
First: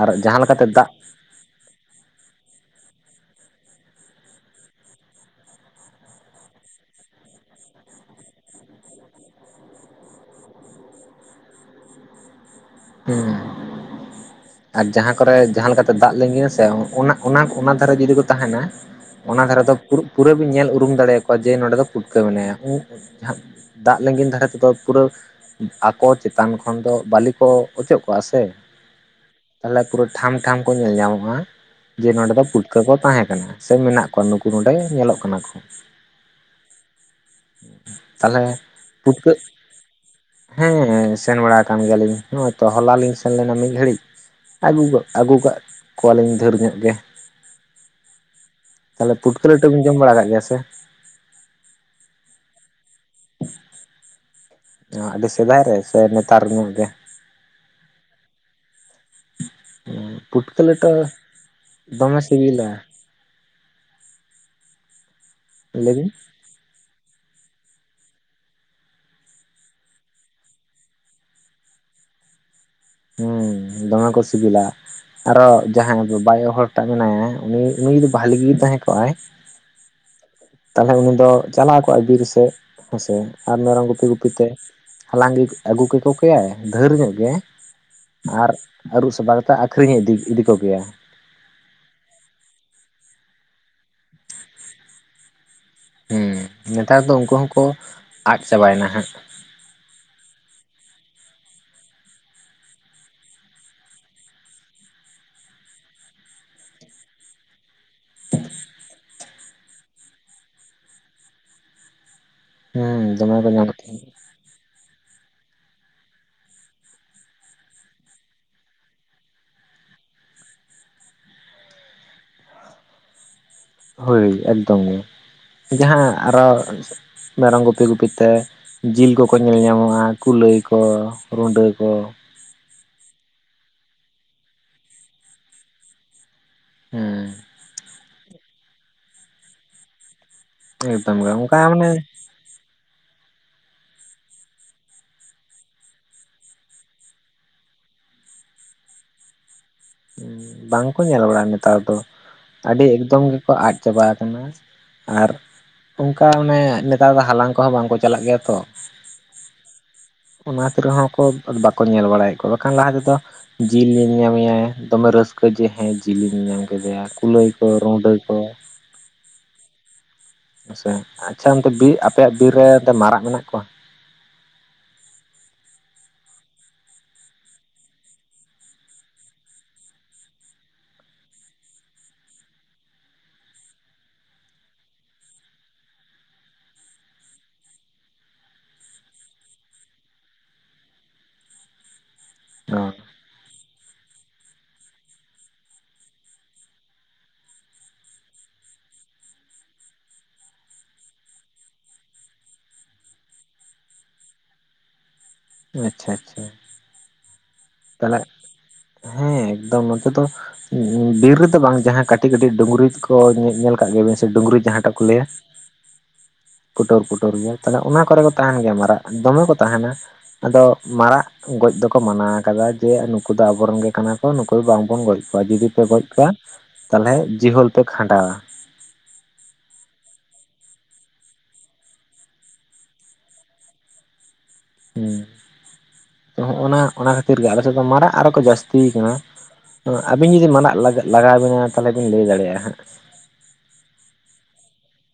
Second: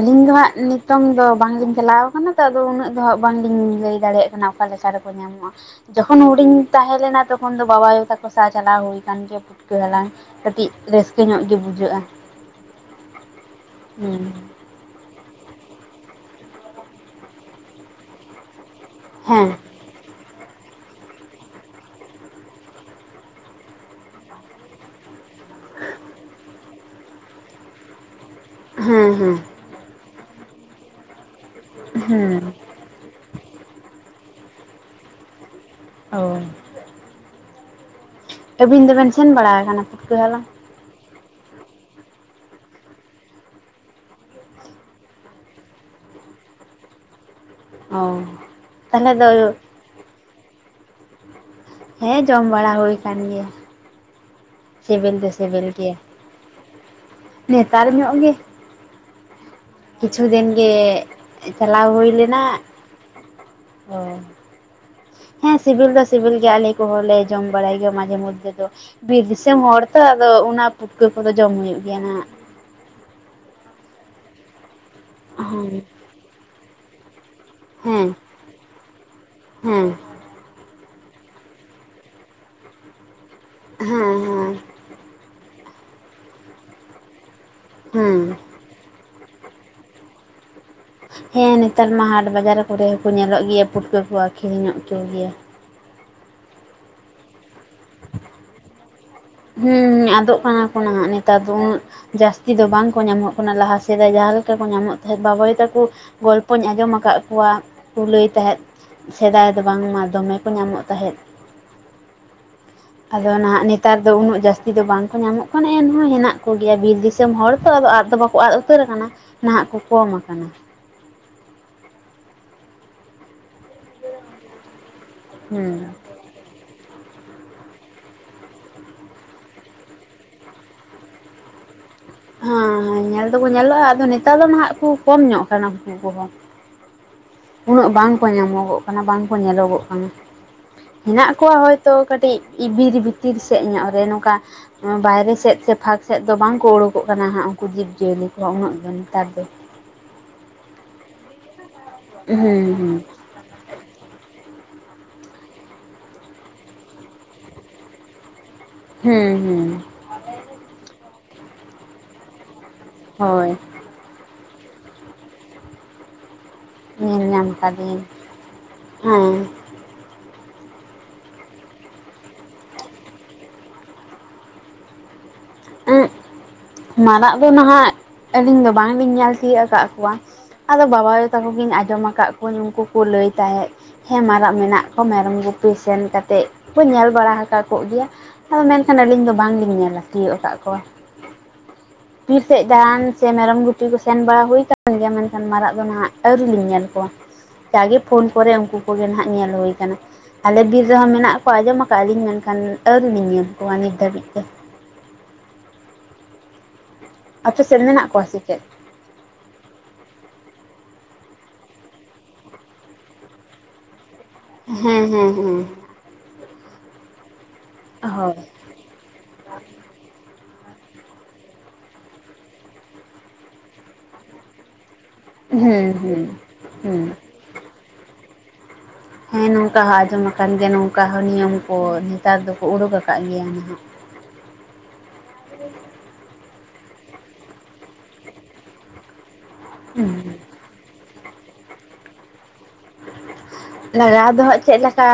ᱟᱨ ᱫᱚ ᱡᱟᱦᱟᱸ ᱦᱟᱸᱜ ᱞᱮᱠᱟᱛᱮ ᱫᱟᱜ ᱱᱤᱛᱚᱝ ᱫᱚ ᱵᱟᱝᱞᱤᱧ ᱪᱟᱞᱟᱣ ᱚᱱᱟᱛᱮ ᱟᱫᱚ ᱩᱱᱟᱹᱜ ᱫᱚ ᱦᱟᱸᱜ ᱵᱟᱝᱞᱤᱧ ᱞᱟᱹᱭ ᱫᱟᱲᱮᱭᱟᱜ ᱠᱟᱱᱟ ᱚᱠᱟ ᱞᱮᱠᱟ ᱨᱮᱠᱚ ᱧᱟᱢᱚᱜ-ᱟ᱾ ᱡᱚᱠᱷᱚᱱ ᱦᱩᱰᱤᱧ ᱛᱟᱦᱮᱸ ᱞᱮᱱᱟ ᱛᱚᱠᱷᱚᱱ ᱫᱚ ᱵᱟᱵᱟ ᱟᱭᱳ ᱛᱟᱠᱚ ᱥᱟᱶ ᱪᱟᱞᱟᱣ ᱦᱩᱭ ᱠᱟᱱ ᱜᱮᱭᱟ ᱯᱩᱴᱠᱟᱹ ᱦᱟᱞᱟᱝ ᱾ ᱠᱟᱹᱴᱤᱡ ᱨᱟᱹᱥᱠᱟᱹ ᱧᱚᱜ ᱜᱮ ᱵᱩᱡᱷᱟᱹᱜ-ᱟ᱾ <unintelligible> ᱟᱨ ᱡᱟᱦᱟᱸ ᱠᱚᱨᱮ ᱡᱟᱦᱟᱸ ᱞᱮᱠᱟᱛᱮ ᱫᱟᱜ ᱞᱤᱸᱜᱤ ᱟᱥᱮ ᱚᱱᱟ ᱚᱱᱟ ᱚᱱᱟ ᱫᱷᱟᱨᱮ ᱡᱩᱫᱤ ᱠᱚ ᱛᱟᱦᱮᱱᱟ ᱾ ᱚᱱᱟ ᱦᱮᱸ ᱫᱷᱟᱨᱮ ᱫᱚ ᱯᱩᱨᱟᱹ ᱯᱩᱨᱟᱹ ᱵᱤᱱ ᱧᱮᱞ ᱩᱨᱩᱢ ᱫᱟᱲᱮᱭᱟ ᱠᱚᱣᱟ ᱡᱮ ᱱᱚᱸᱰᱮ ᱫᱚ ᱯᱩᱴᱠᱟᱹ ᱢᱮᱱᱟᱭᱟ ᱾ ᱫᱟᱜ ᱞᱤᱸᱜᱤᱱ ᱫᱷᱟᱨᱮ ᱛᱮᱫᱚ ᱯᱩᱨᱟᱹ ᱟᱠᱚ ᱪᱮᱛᱟᱱ ᱠᱷᱚᱱ ᱫᱚ ᱵᱟᱹᱞᱤ ᱠᱚ ᱚᱪᱚᱜ ᱠᱚᱜ-ᱟ ᱥᱮ ᱦᱮᱸᱻ ᱦᱮᱸ᱾ ᱛᱟᱦᱚᱞᱮ ᱯᱩᱨᱟᱹ ᱴᱷᱟᱢ ᱴᱷᱟᱢ ᱠᱚ ᱧᱮᱞ ᱧᱟᱢᱚᱜ-ᱟ ᱡᱮ ᱱᱚᱰᱮ ᱦᱮᱸ ᱫᱚ ᱯᱚᱴ ᱠᱚ ᱛᱟᱦᱮᱸ ᱠᱟᱱᱟ ᱥᱮ ᱢᱮᱱᱟᱜ ᱠᱚᱣᱟ ᱱᱩᱠᱩ ᱱᱚᱰᱮ ᱧᱮᱞᱚᱜ ᱠᱟᱱᱟ ᱠᱚ᱾ ᱦᱳᱭ᱾ ᱛᱟᱦᱚᱞᱮ ᱟᱹᱵᱤᱱ ᱫᱚᱵᱮᱱ ᱥᱮᱱ ᱵᱟᱲᱟ ᱟᱠᱟᱱᱟ ᱯᱩᱴᱠᱟᱹ ᱦᱟᱞᱟᱝ? ᱦᱮᱸ ᱦᱮᱸ ᱥᱮᱱ ᱵᱟᱲᱟ ᱟᱠᱟᱱ ᱜᱮᱭᱟᱞᱤᱧ ᱱᱚᱜ-ᱚᱭ ᱛᱚ ᱦᱚᱞᱟ ᱞᱤᱧ ᱥᱮᱱ ᱞᱮᱱᱟ ᱢᱤᱫ ᱜᱷᱟᱹᱲᱤᱡ, ᱟᱹᱜᱩ ᱠᱟᱜ ᱟᱹᱜᱩ ᱠᱟᱜ ᱠᱚᱣᱟ ᱞᱤᱧ ᱫᱷᱮᱨ ᱧᱚᱜ ᱜᱮ, ᱚ <inaudible> ᱛᱟᱦᱚᱞᱮ ᱯᱩᱴᱠᱟᱹ ᱞᱮᱴᱟ ᱵᱤᱱ ᱡᱚᱢ ᱵᱟᱲᱟ ᱠᱟᱜ ᱜᱮᱭᱟ ᱥᱮ? ᱦᱮᱸ ᱡᱚᱢ ᱵᱟᱲᱟ ᱦᱩᱭ ᱠᱟᱱ ᱜᱮᱭᱟ᱾ ᱥᱤᱵᱤᱞ ᱟᱹᱰᱤ ᱫᱚ ᱥᱮᱫᱟᱭ ᱥᱤᱵᱤᱞ ᱨᱮ ᱜᱮᱭᱟ ᱥᱮ ᱱᱮᱛᱟᱨ ᱧᱚᱜ ᱜᱮ, ᱱᱮᱛᱟᱨ ᱧᱚᱜ ᱜᱮ, ᱠᱤᱪᱷᱩ ᱫᱤᱱ ᱯᱩᱴᱠᱟᱹ ᱜᱮ ᱞᱮᱴᱚ ᱪᱟᱞᱟᱣ ᱦᱩᱭ ᱫᱚᱢᱮ ᱞᱮᱱᱟ᱾ ᱥᱤᱵᱤᱞᱟ ᱚᱻ <inaudible> ᱦᱮᱸ ᱥᱤᱵᱤᱞ ᱫᱚ ᱞᱟᱹᱭᱵᱤᱱ ᱥᱤᱵᱤᱞ ᱜᱮᱭᱟ ᱟᱞᱮ ᱠᱚᱦᱚᱸ ᱞᱮ ᱡᱚᱢ ᱵᱟᱲᱟᱭ ᱜᱮᱭᱟ ᱢᱟᱡᱷᱮ ᱢᱚᱫᱽᱫᱷᱮ ᱫᱚ᱾ ᱵᱤᱨ ᱫᱤᱥᱚᱢ ᱦᱚᱲ ᱛᱚ ᱟᱫᱚ ᱚᱱᱟ ᱯᱩᱴᱠᱟᱹ ᱠᱚᱫᱚ ᱡᱚᱢ ᱦᱩᱭᱩᱜ ᱜᱮᱭᱟ ᱦᱟᱸᱜ᱾ ᱦᱮᱸ ᱫᱚᱢᱮ ᱠᱚ ᱥᱤᱵᱤᱞᱟ ᱟᱨᱚ ᱦᱮᱸ ᱡᱟᱦᱟᱸᱭ ᱵᱟᱵᱟ ᱟᱭᱳ ᱦᱚᱲ ᱴᱟᱜ ᱢᱮᱱᱟᱭᱟ ᱩᱱᱤ ᱩᱱᱤ ᱦᱮᱸ ᱡᱩᱫᱤ ᱵᱷᱟᱞᱤ ᱜᱮ ᱛᱟᱦᱮᱸ ᱠᱚᱜ-ᱟᱭ, ᱦᱮᱸ᱾ ᱛᱟᱦᱚᱞᱮ ᱩᱱᱤ ᱫᱚ ᱪᱟᱞᱟᱣ ᱠᱚᱜ-ᱟᱭ ᱵᱤᱨ ᱥᱮᱫ ᱦᱮᱸᱥᱮ ᱟᱨ ᱢᱮᱨᱚᱢ ᱜᱩᱯᱤ ᱦᱮᱸ ᱜᱩᱯᱤ ᱛᱮ, ᱦᱮᱸ ᱦᱟᱞᱟᱝ ᱜᱮ ᱟᱹᱜᱩ ᱠᱮᱠᱚ ᱠᱮᱭᱟᱭ ᱫᱷᱟᱹᱨ ᱧᱚᱜ ᱜᱮ ᱦᱮᱸ ᱟᱨ ᱟᱹᱨᱩᱵ ᱥᱟᱵᱟ ᱠᱟᱛᱮᱫ ᱟᱹᱠᱷᱨᱤᱧ ᱤᱫᱤ ᱤᱫᱤ ᱠᱚᱜᱮᱭᱟ᱾ ᱦᱮᱸ ᱱᱮᱛᱟᱨ ᱢᱟ ᱦᱟᱴ ᱵᱟᱡᱟᱨ ᱠᱚᱨᱮ ᱦᱚᱸᱠᱚ ᱧᱮᱞᱚᱜ ᱜᱮᱭᱟ ᱯᱩᱴᱠᱟᱹ ᱠᱚ ᱟᱹᱠᱷᱨᱤᱧᱚᱜ ᱠᱚ ᱜᱮᱭᱟ᱾ ᱦᱩᱸ ᱱᱮᱛᱟᱨ ᱫᱚ ᱩᱱᱠᱩ ᱦᱚᱸᱠᱚ ᱟᱫ ᱪᱟᱵᱟᱭᱮᱱᱟ ᱦᱟᱸᱜ, ᱦᱩᱸᱻ ᱦᱩᱸ ᱟᱫᱚᱜ ᱠᱟᱱᱟ ᱠᱚ ᱱᱟᱦᱟᱜ ᱱᱮᱛᱟᱨ ᱫᱚ ᱩᱱᱟᱹᱜ ᱡᱟᱹᱥᱛᱤ ᱫᱚ ᱵᱟᱝᱠᱚ ᱧᱟᱢᱚᱜ ᱠᱟᱱᱟ ᱞᱟᱦᱟ ᱥᱮᱫᱟᱭ ᱡᱟᱦᱟᱸ ᱞᱮᱠᱟ ᱠᱚ ᱧᱟᱢᱚᱜ ᱛᱟᱦᱮᱸᱫ ᱵᱟᱵᱟᱭᱩ ᱛᱟᱠᱚ ᱜᱚᱞᱯᱚᱧ ᱟᱸᱡᱚᱢ ᱟᱠᱟᱫ ᱠᱚᱣᱟ᱾ ᱠᱚ ᱞᱟᱹᱭ ᱛᱟᱦᱮᱸᱫ ᱥᱮᱫᱟᱭ ᱫᱚ ᱵᱟᱝᱢᱟ ᱫᱚᱢᱮ ᱠᱚ ᱧᱟᱢᱚᱜ ᱛᱟᱦᱮᱸᱫ᱾ ᱦᱩᱸ ᱟᱫᱚ ᱫᱚᱢᱮ ᱠᱚ ᱱᱟᱦᱟᱜ ᱧᱟᱢᱚᱜ ᱱᱤᱛ ᱛᱟᱦᱮᱸᱫ ᱟᱫᱚ ᱩᱱᱟᱹᱜ ᱡᱟᱹᱥᱛᱤ ᱫᱚ ᱵᱟᱝᱠᱚ ᱧᱟᱢᱚᱜ ᱠᱟᱱᱟ ᱮᱱᱦᱚᱸ ᱦᱮᱱᱟᱜ ᱠᱚᱜᱮᱭᱟ ᱵᱤᱨ ᱫᱤᱥᱚᱢ ᱦᱚᱲ ᱛᱚ ᱟᱫᱚ ᱟᱫ ᱫᱚ ᱵᱟᱠᱚ ᱟᱫ ᱩᱛᱟᱹᱨ ᱟᱠᱟᱱᱟ, ᱱᱟᱦᱟᱜ ᱠᱚ ᱠᱚᱢ ᱟᱠᱟᱱᱟ᱾ ᱦᱳᱭ ᱮᱠᱫᱚᱢ ᱦᱩᱸ ᱜᱮ ᱡᱟᱦᱟᱸ ᱟᱨᱚ ᱢᱮᱨᱚᱢ ᱜᱩᱯᱤ ᱜᱩᱯᱤ ᱛᱮ, ᱡᱤᱞ ᱠᱚᱠᱚ ᱧᱮᱞ ᱧᱟᱢᱚᱜ-ᱟ, ᱠᱩᱞᱟᱹᱭ ᱠᱚ ᱨᱩᱰᱟᱹ ᱠᱚ᱾ ᱦᱮᱸ ᱦᱮᱸ ᱧᱮᱞ ᱫᱚᱠᱚ ᱧᱮᱞᱚᱜ-ᱟ ᱟᱫᱚ ᱱᱮᱛᱟᱨ ᱫᱚ ᱱᱟᱦᱟᱜ ᱠᱚ ᱠᱚᱢ ᱧᱚᱜ ᱟᱠᱟᱱᱟ ᱩᱱᱠᱩ ᱠᱚᱦᱚᱸ᱾ ᱦᱮᱸ᱾ ᱩᱱᱟᱹᱜ ᱵᱟᱝ ᱠᱚ ᱧᱟᱢᱚᱜᱚᱜ ᱠᱟᱱᱟ ᱵᱟᱝ ᱠᱚ ᱧᱮᱞᱚᱜᱚᱜ ᱠᱟᱱᱟ <inaudible> ᱮᱠᱫᱚᱢ ᱦᱮᱱᱟᱜ ᱜᱮ ᱠᱚᱣᱟ ᱚᱱᱠᱟ ᱦᱚᱭᱛᱚ ᱢᱟᱱᱮ ᱠᱟᱹᱴᱤᱡ, ᱤᱵᱤᱨ ᱵᱷᱤᱛᱤᱨ ᱥᱮᱫ ᱧᱚᱜ ᱨᱮ ᱱᱚᱝᱠᱟ ᱵᱟᱭᱨᱮ ᱥᱮᱫ ᱥᱮ ᱯᱷᱟᱸᱠ ᱥᱮᱫ ᱫᱚ ᱵᱟᱝᱠᱚ ᱩᱰᱩᱠᱚᱜ ᱠᱟᱱᱟ ᱦᱟᱸᱜ ᱩᱱᱠᱩ ᱡᱤᱵᱽ ᱡᱤᱭᱟᱹᱞᱤ ᱠᱚᱦᱚᱸ ᱩᱱᱟᱹᱜ ᱜᱮ ᱱᱮᱛᱟᱨ ᱫᱚ, ᱦᱩᱸ ᱵᱟᱝᱠᱚ ᱧᱮᱞ ᱵᱟᱲᱟᱜ-ᱟ ᱱᱮᱛᱟᱨ ᱫᱚ ᱦᱩᱸ ᱟᱹᱰᱤ ᱦᱩᱸ ᱮᱠᱫᱚᱢ ᱜᱮᱠᱚ ᱟᱫ ᱪᱟᱵᱟ ᱟᱠᱟᱱᱟ᱾ ᱟᱨ <inaudible> ᱚᱱᱠᱟ ᱚᱱᱮ ᱱᱮᱛᱟᱨ ᱫᱚ ᱦᱟᱞᱟᱝ ᱠᱚᱦᱚᱸ ᱵᱟᱝᱠᱚ ᱪᱟᱞᱟᱜ ᱜᱮᱭᱟ ᱛᱚ, ᱦᱮᱸ ᱻᱦᱮᱸ᱾ ᱚᱱᱟᱛᱮ ᱨᱮᱦᱚᱸ ᱠᱚ ᱵᱟᱠᱚ ᱧᱮᱞ ᱵᱟᱲᱟᱭᱮᱫ ᱠᱚᱣᱟ ᱵᱟᱠᱷᱟᱱ ᱞᱟᱦᱟ ᱛᱮᱫᱚ ᱦᱳᱭ᱾ ᱡᱤᱞ ᱤᱧ ᱧᱟᱢᱮᱭᱟ ᱫᱚᱢᱮ ᱨᱟᱹᱥᱠᱟᱹ ᱡᱮ ᱦᱮᱸ ᱡᱤᱞ ᱤᱧ ᱧᱟᱢ ᱠᱮᱫᱮᱭᱟ, ᱧᱮᱞ ᱧᱟᱢ ᱠᱩᱞᱟᱹᱭ ᱠᱚ ᱠᱟᱫᱤᱧ ᱨᱩᱰᱟᱹ ᱠᱚ ᱦᱮᱸ ᱟᱪᱪᱷᱟ ᱟᱪᱪᱷᱟ ᱚᱱᱛᱮ ᱵᱤᱨ ᱟᱯᱮᱭᱟᱜ ᱵᱤᱨ ᱨᱮ ᱚᱱᱛᱮ ᱢᱟᱨᱟᱜ ᱢᱮᱱᱟᱜ ᱠᱚᱣᱟ <unintelligible> ᱢᱟᱨᱟᱜ ᱫᱚ ᱱᱟᱦᱟᱜ ᱟᱹᱞᱤᱧ ᱫᱚ ᱵᱟᱝᱞᱤᱧ ᱧᱮᱞ ᱛᱤᱭᱟᱹᱜ ᱟᱠᱟᱫ ᱠᱚᱣᱟ ᱟᱫᱚ ᱵᱟᱵᱟ ᱟᱭᱳ ᱛᱟᱠᱚ ᱜᱮᱧ ᱟᱸᱡᱚᱢ ᱟᱠᱟᱫ ᱠᱚᱣᱟᱹᱧ ᱩᱱᱠᱩ ᱠᱚ ᱞᱟᱹᱭ ᱛᱟᱦᱮᱸᱫ ᱦᱮᱸ ᱢᱟᱨᱟᱜ ᱢᱮᱱᱟᱜ ᱠᱚᱣᱟ ᱢᱮᱨᱚᱢ ᱜᱩᱯᱤ ᱥᱮᱱ ᱠᱟᱛᱮᱫ ᱠᱚ ᱧᱮᱞ ᱵᱟᱲᱟ ᱦᱟᱠᱟᱜ ᱠᱚᱜ ᱜᱮᱭᱟ ᱦᱮᱸ ᱢᱮᱱᱠᱷᱟᱱ ᱟᱹᱞᱤᱧ ᱫᱚ ᱵᱟᱝᱞᱤᱧ ᱧᱮᱞ ᱛᱤᱭᱳᱜ ᱟᱠᱟᱜ ᱠᱚᱣᱟ ᱵᱤᱨ ᱥᱮᱫ ᱚ ᱫᱟᱬᱟᱱ ᱥᱮ ᱢᱮᱨᱚᱢ ᱜᱩᱯᱤ ᱠᱚ ᱥᱮᱱ ᱵᱟᱲᱟ ᱦᱩᱭ ᱟᱠᱟᱱ ᱜᱮᱭᱟ ᱢᱮᱱᱠᱷᱟᱱ ᱢᱟᱨᱟᱜ ᱫᱚ ᱱᱟᱦᱟᱜ ᱟᱹᱣᱨᱤ ᱞᱤᱧ ᱧᱮᱞ ᱠᱚᱣᱟ ᱡᱟᱜᱮ ᱯᱷᱳᱱ ᱠᱚᱨᱮ ᱩᱱᱠᱩ ᱠᱚᱜᱮ ᱱᱟᱦᱟᱜ ᱧᱮᱞ ᱦᱩᱭ ᱠᱟᱱᱟ ᱟᱞᱮ ᱵᱤᱨ ᱨᱮᱦᱚᱸ ᱢᱮᱱᱟᱜ ᱠᱚᱣᱟ ᱟᱸᱡᱚᱢ ᱟᱠᱟᱫ-ᱟ ᱞᱤᱧ ᱢᱮᱱᱠᱷᱟᱱ ᱟᱹᱣᱨᱤ ᱞᱤᱧ ᱧᱮᱞ ᱠᱚᱣᱟ ᱱᱤᱛ ᱫᱷᱟᱹᱵᱤᱡ ᱛᱮ ᱟᱪᱪᱷᱟ ᱟᱪᱪᱷᱟ ᱟᱯᱮ ᱥᱮᱫ ᱢᱮᱱᱟᱜ ᱛᱟᱦᱚᱞᱮ ᱠᱚᱣᱟ ᱥᱮᱪᱮᱫ ᱦᱮᱸ ᱮᱠᱫᱚᱢ ᱱᱚᱛᱮ ᱫᱚ ᱵᱤᱨ ᱨᱮᱫᱚ ᱵᱟᱝ ᱡᱟᱦᱟᱸ ᱠᱟᱹᱴᱤᱡ ᱠᱟᱹᱴᱤᱡ ᱰᱩᱝᱨᱤ ᱠᱚ ᱧᱮ ᱧᱮᱞ ᱠᱟᱜ ᱜᱮᱵᱮᱱ ᱥᱮ ᱰᱩᱝᱨᱤ ᱡᱟᱦᱟᱸᱴᱟᱜ ᱠᱚ ᱦᱮᱸ ᱞᱟᱹᱭᱟ ᱦᱮᱸ ᱦᱮᱸ ᱠᱩᱴᱩᱨ ᱠᱩᱴᱩᱨ ᱜᱮᱭᱟ ᱛᱟᱦᱚᱞᱮ ᱚᱱᱟ ᱠᱚᱨᱮ ᱠᱚ ᱦᱳᱭ ᱛᱟᱦᱮᱱ ᱜᱮᱭᱟ ᱢᱟᱨᱟᱜ ᱫᱚᱢᱮ ᱠᱚ ᱛᱟᱦᱮᱱᱟ ᱟᱫᱚ ᱢᱟᱨᱟᱜ ᱜᱚᱡ ᱫᱚᱠᱚ ᱢᱟᱱᱟ ᱠᱟᱫᱟ ᱡᱮ ᱱᱩᱠᱩ ᱫᱚ ᱟᱵᱚ ᱨᱮᱱ ᱜᱮ ᱠᱟᱱᱟ ᱠᱚ ᱱᱩᱠᱩ ᱵᱟᱝᱵᱚᱱ ᱜᱚᱡ ᱠᱚᱣᱟ ᱡᱩᱫᱤ ᱯᱮ ᱦᱩᱸ ᱜᱚᱡ ᱦᱩᱸ ᱠᱚᱣᱟ ᱦᱩᱸ ᱛᱟᱦᱚᱞᱮ ᱡᱤᱦᱳᱞ ᱯᱮ ᱠᱷᱟᱸᱰᱟᱣᱟ᱾ ᱦᱮᱸ ᱱᱚᱝᱠᱟ ᱦᱚᱸ ᱟᱸᱡᱚᱢ ᱟᱠᱟᱱ ᱜᱮᱭᱟ ᱱᱚᱝᱠᱟ ᱦᱚᱸ ᱱᱤᱭᱚᱢ ᱠᱚ ᱱᱮᱛᱟᱨ ᱫᱚᱠᱚ ᱩᱰᱩᱠ ᱟᱠᱟᱫ ᱜᱮᱭᱟ ᱱᱟᱦᱟᱜ ᱦᱩᱸ ᱛᱚ ᱦᱚᱸᱜ ᱱᱟ ᱚᱱᱟ ᱠᱷᱟᱹᱛᱤᱨ ᱜᱮ ᱟᱞᱮ ᱥᱮᱫ ᱫᱚ ᱢᱟᱨᱟᱜ ᱟᱨᱚ ᱠᱚ ᱡᱟᱥᱛᱤᱭ ᱠᱟᱱᱟ ᱦᱩᱸ ᱟᱵᱤᱱ ᱡᱩᱫᱤ ᱢᱟᱱᱟᱜ ᱞᱟᱜ ᱞᱟᱜᱟᱣ ᱵᱤᱱᱟ ᱛᱟᱦᱚᱞᱮ ᱵᱤᱱ ᱞᱟᱹᱭ ᱫᱟᱲᱮᱭᱟᱜ-ᱟ ᱦᱟᱸᱜ ᱞᱟᱜᱟᱣ ᱫᱚ ᱦᱟᱸᱜ ᱪᱮᱫ ᱞᱮᱠᱟ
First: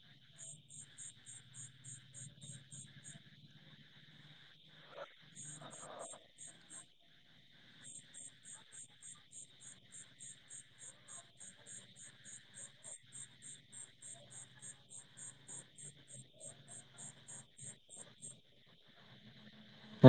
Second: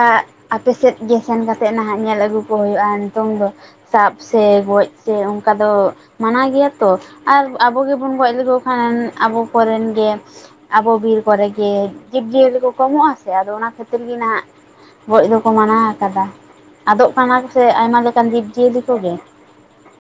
ᱟᱯᱮ ᱥᱮᱫ ᱜᱮ ᱥᱮᱱ ᱠᱟᱛᱮᱫ ᱱᱟᱦᱟᱜ ᱧᱮᱞ ᱟᱹᱜᱩ ᱠᱚ ᱦᱩᱭᱩᱜ-ᱟ ᱱᱤᱛᱚᱝ ᱫᱚ ᱥᱟᱵ ᱥᱮ ᱜᱚᱡ ᱥᱮ ᱚᱱᱠᱟ ᱫᱚ ᱢᱟᱱᱟ ᱜᱮᱭᱟ ᱛᱚ ᱟᱨ ᱟᱵᱚ ᱜᱮᱵᱚᱱ ᱜᱚᱡ ᱞᱮᱠᱚ ᱠᱷᱟᱱ ᱟᱵᱚ ᱠᱚᱨᱮᱱ ᱜᱮ‌ ᱟᱵᱚ ᱵᱤᱨ ᱠᱚᱨᱮᱜᱮ ᱡᱤᱵᱽ ᱡᱤᱭᱟᱹᱞᱤ ᱠᱚ ᱠᱚᱢᱚᱜ ᱟᱥᱮ ᱟᱫᱚ ᱚᱱᱟ ᱠᱷᱟᱹᱛᱤᱨ ᱜᱮ ᱱᱟᱦᱟᱜ ᱜᱚᱡ ᱫᱚᱠᱚ ᱢᱟᱱᱟ ᱟᱠᱟᱫᱟ ᱟᱫᱚᱜ ᱠᱟᱱᱟ ᱠᱚ ᱥᱮ ᱟᱭᱢᱟ ᱞᱮᱠᱟᱱ ᱡᱤᱵᱽ ᱡᱤᱭᱟᱹᱞᱤ ᱠᱚᱜᱮ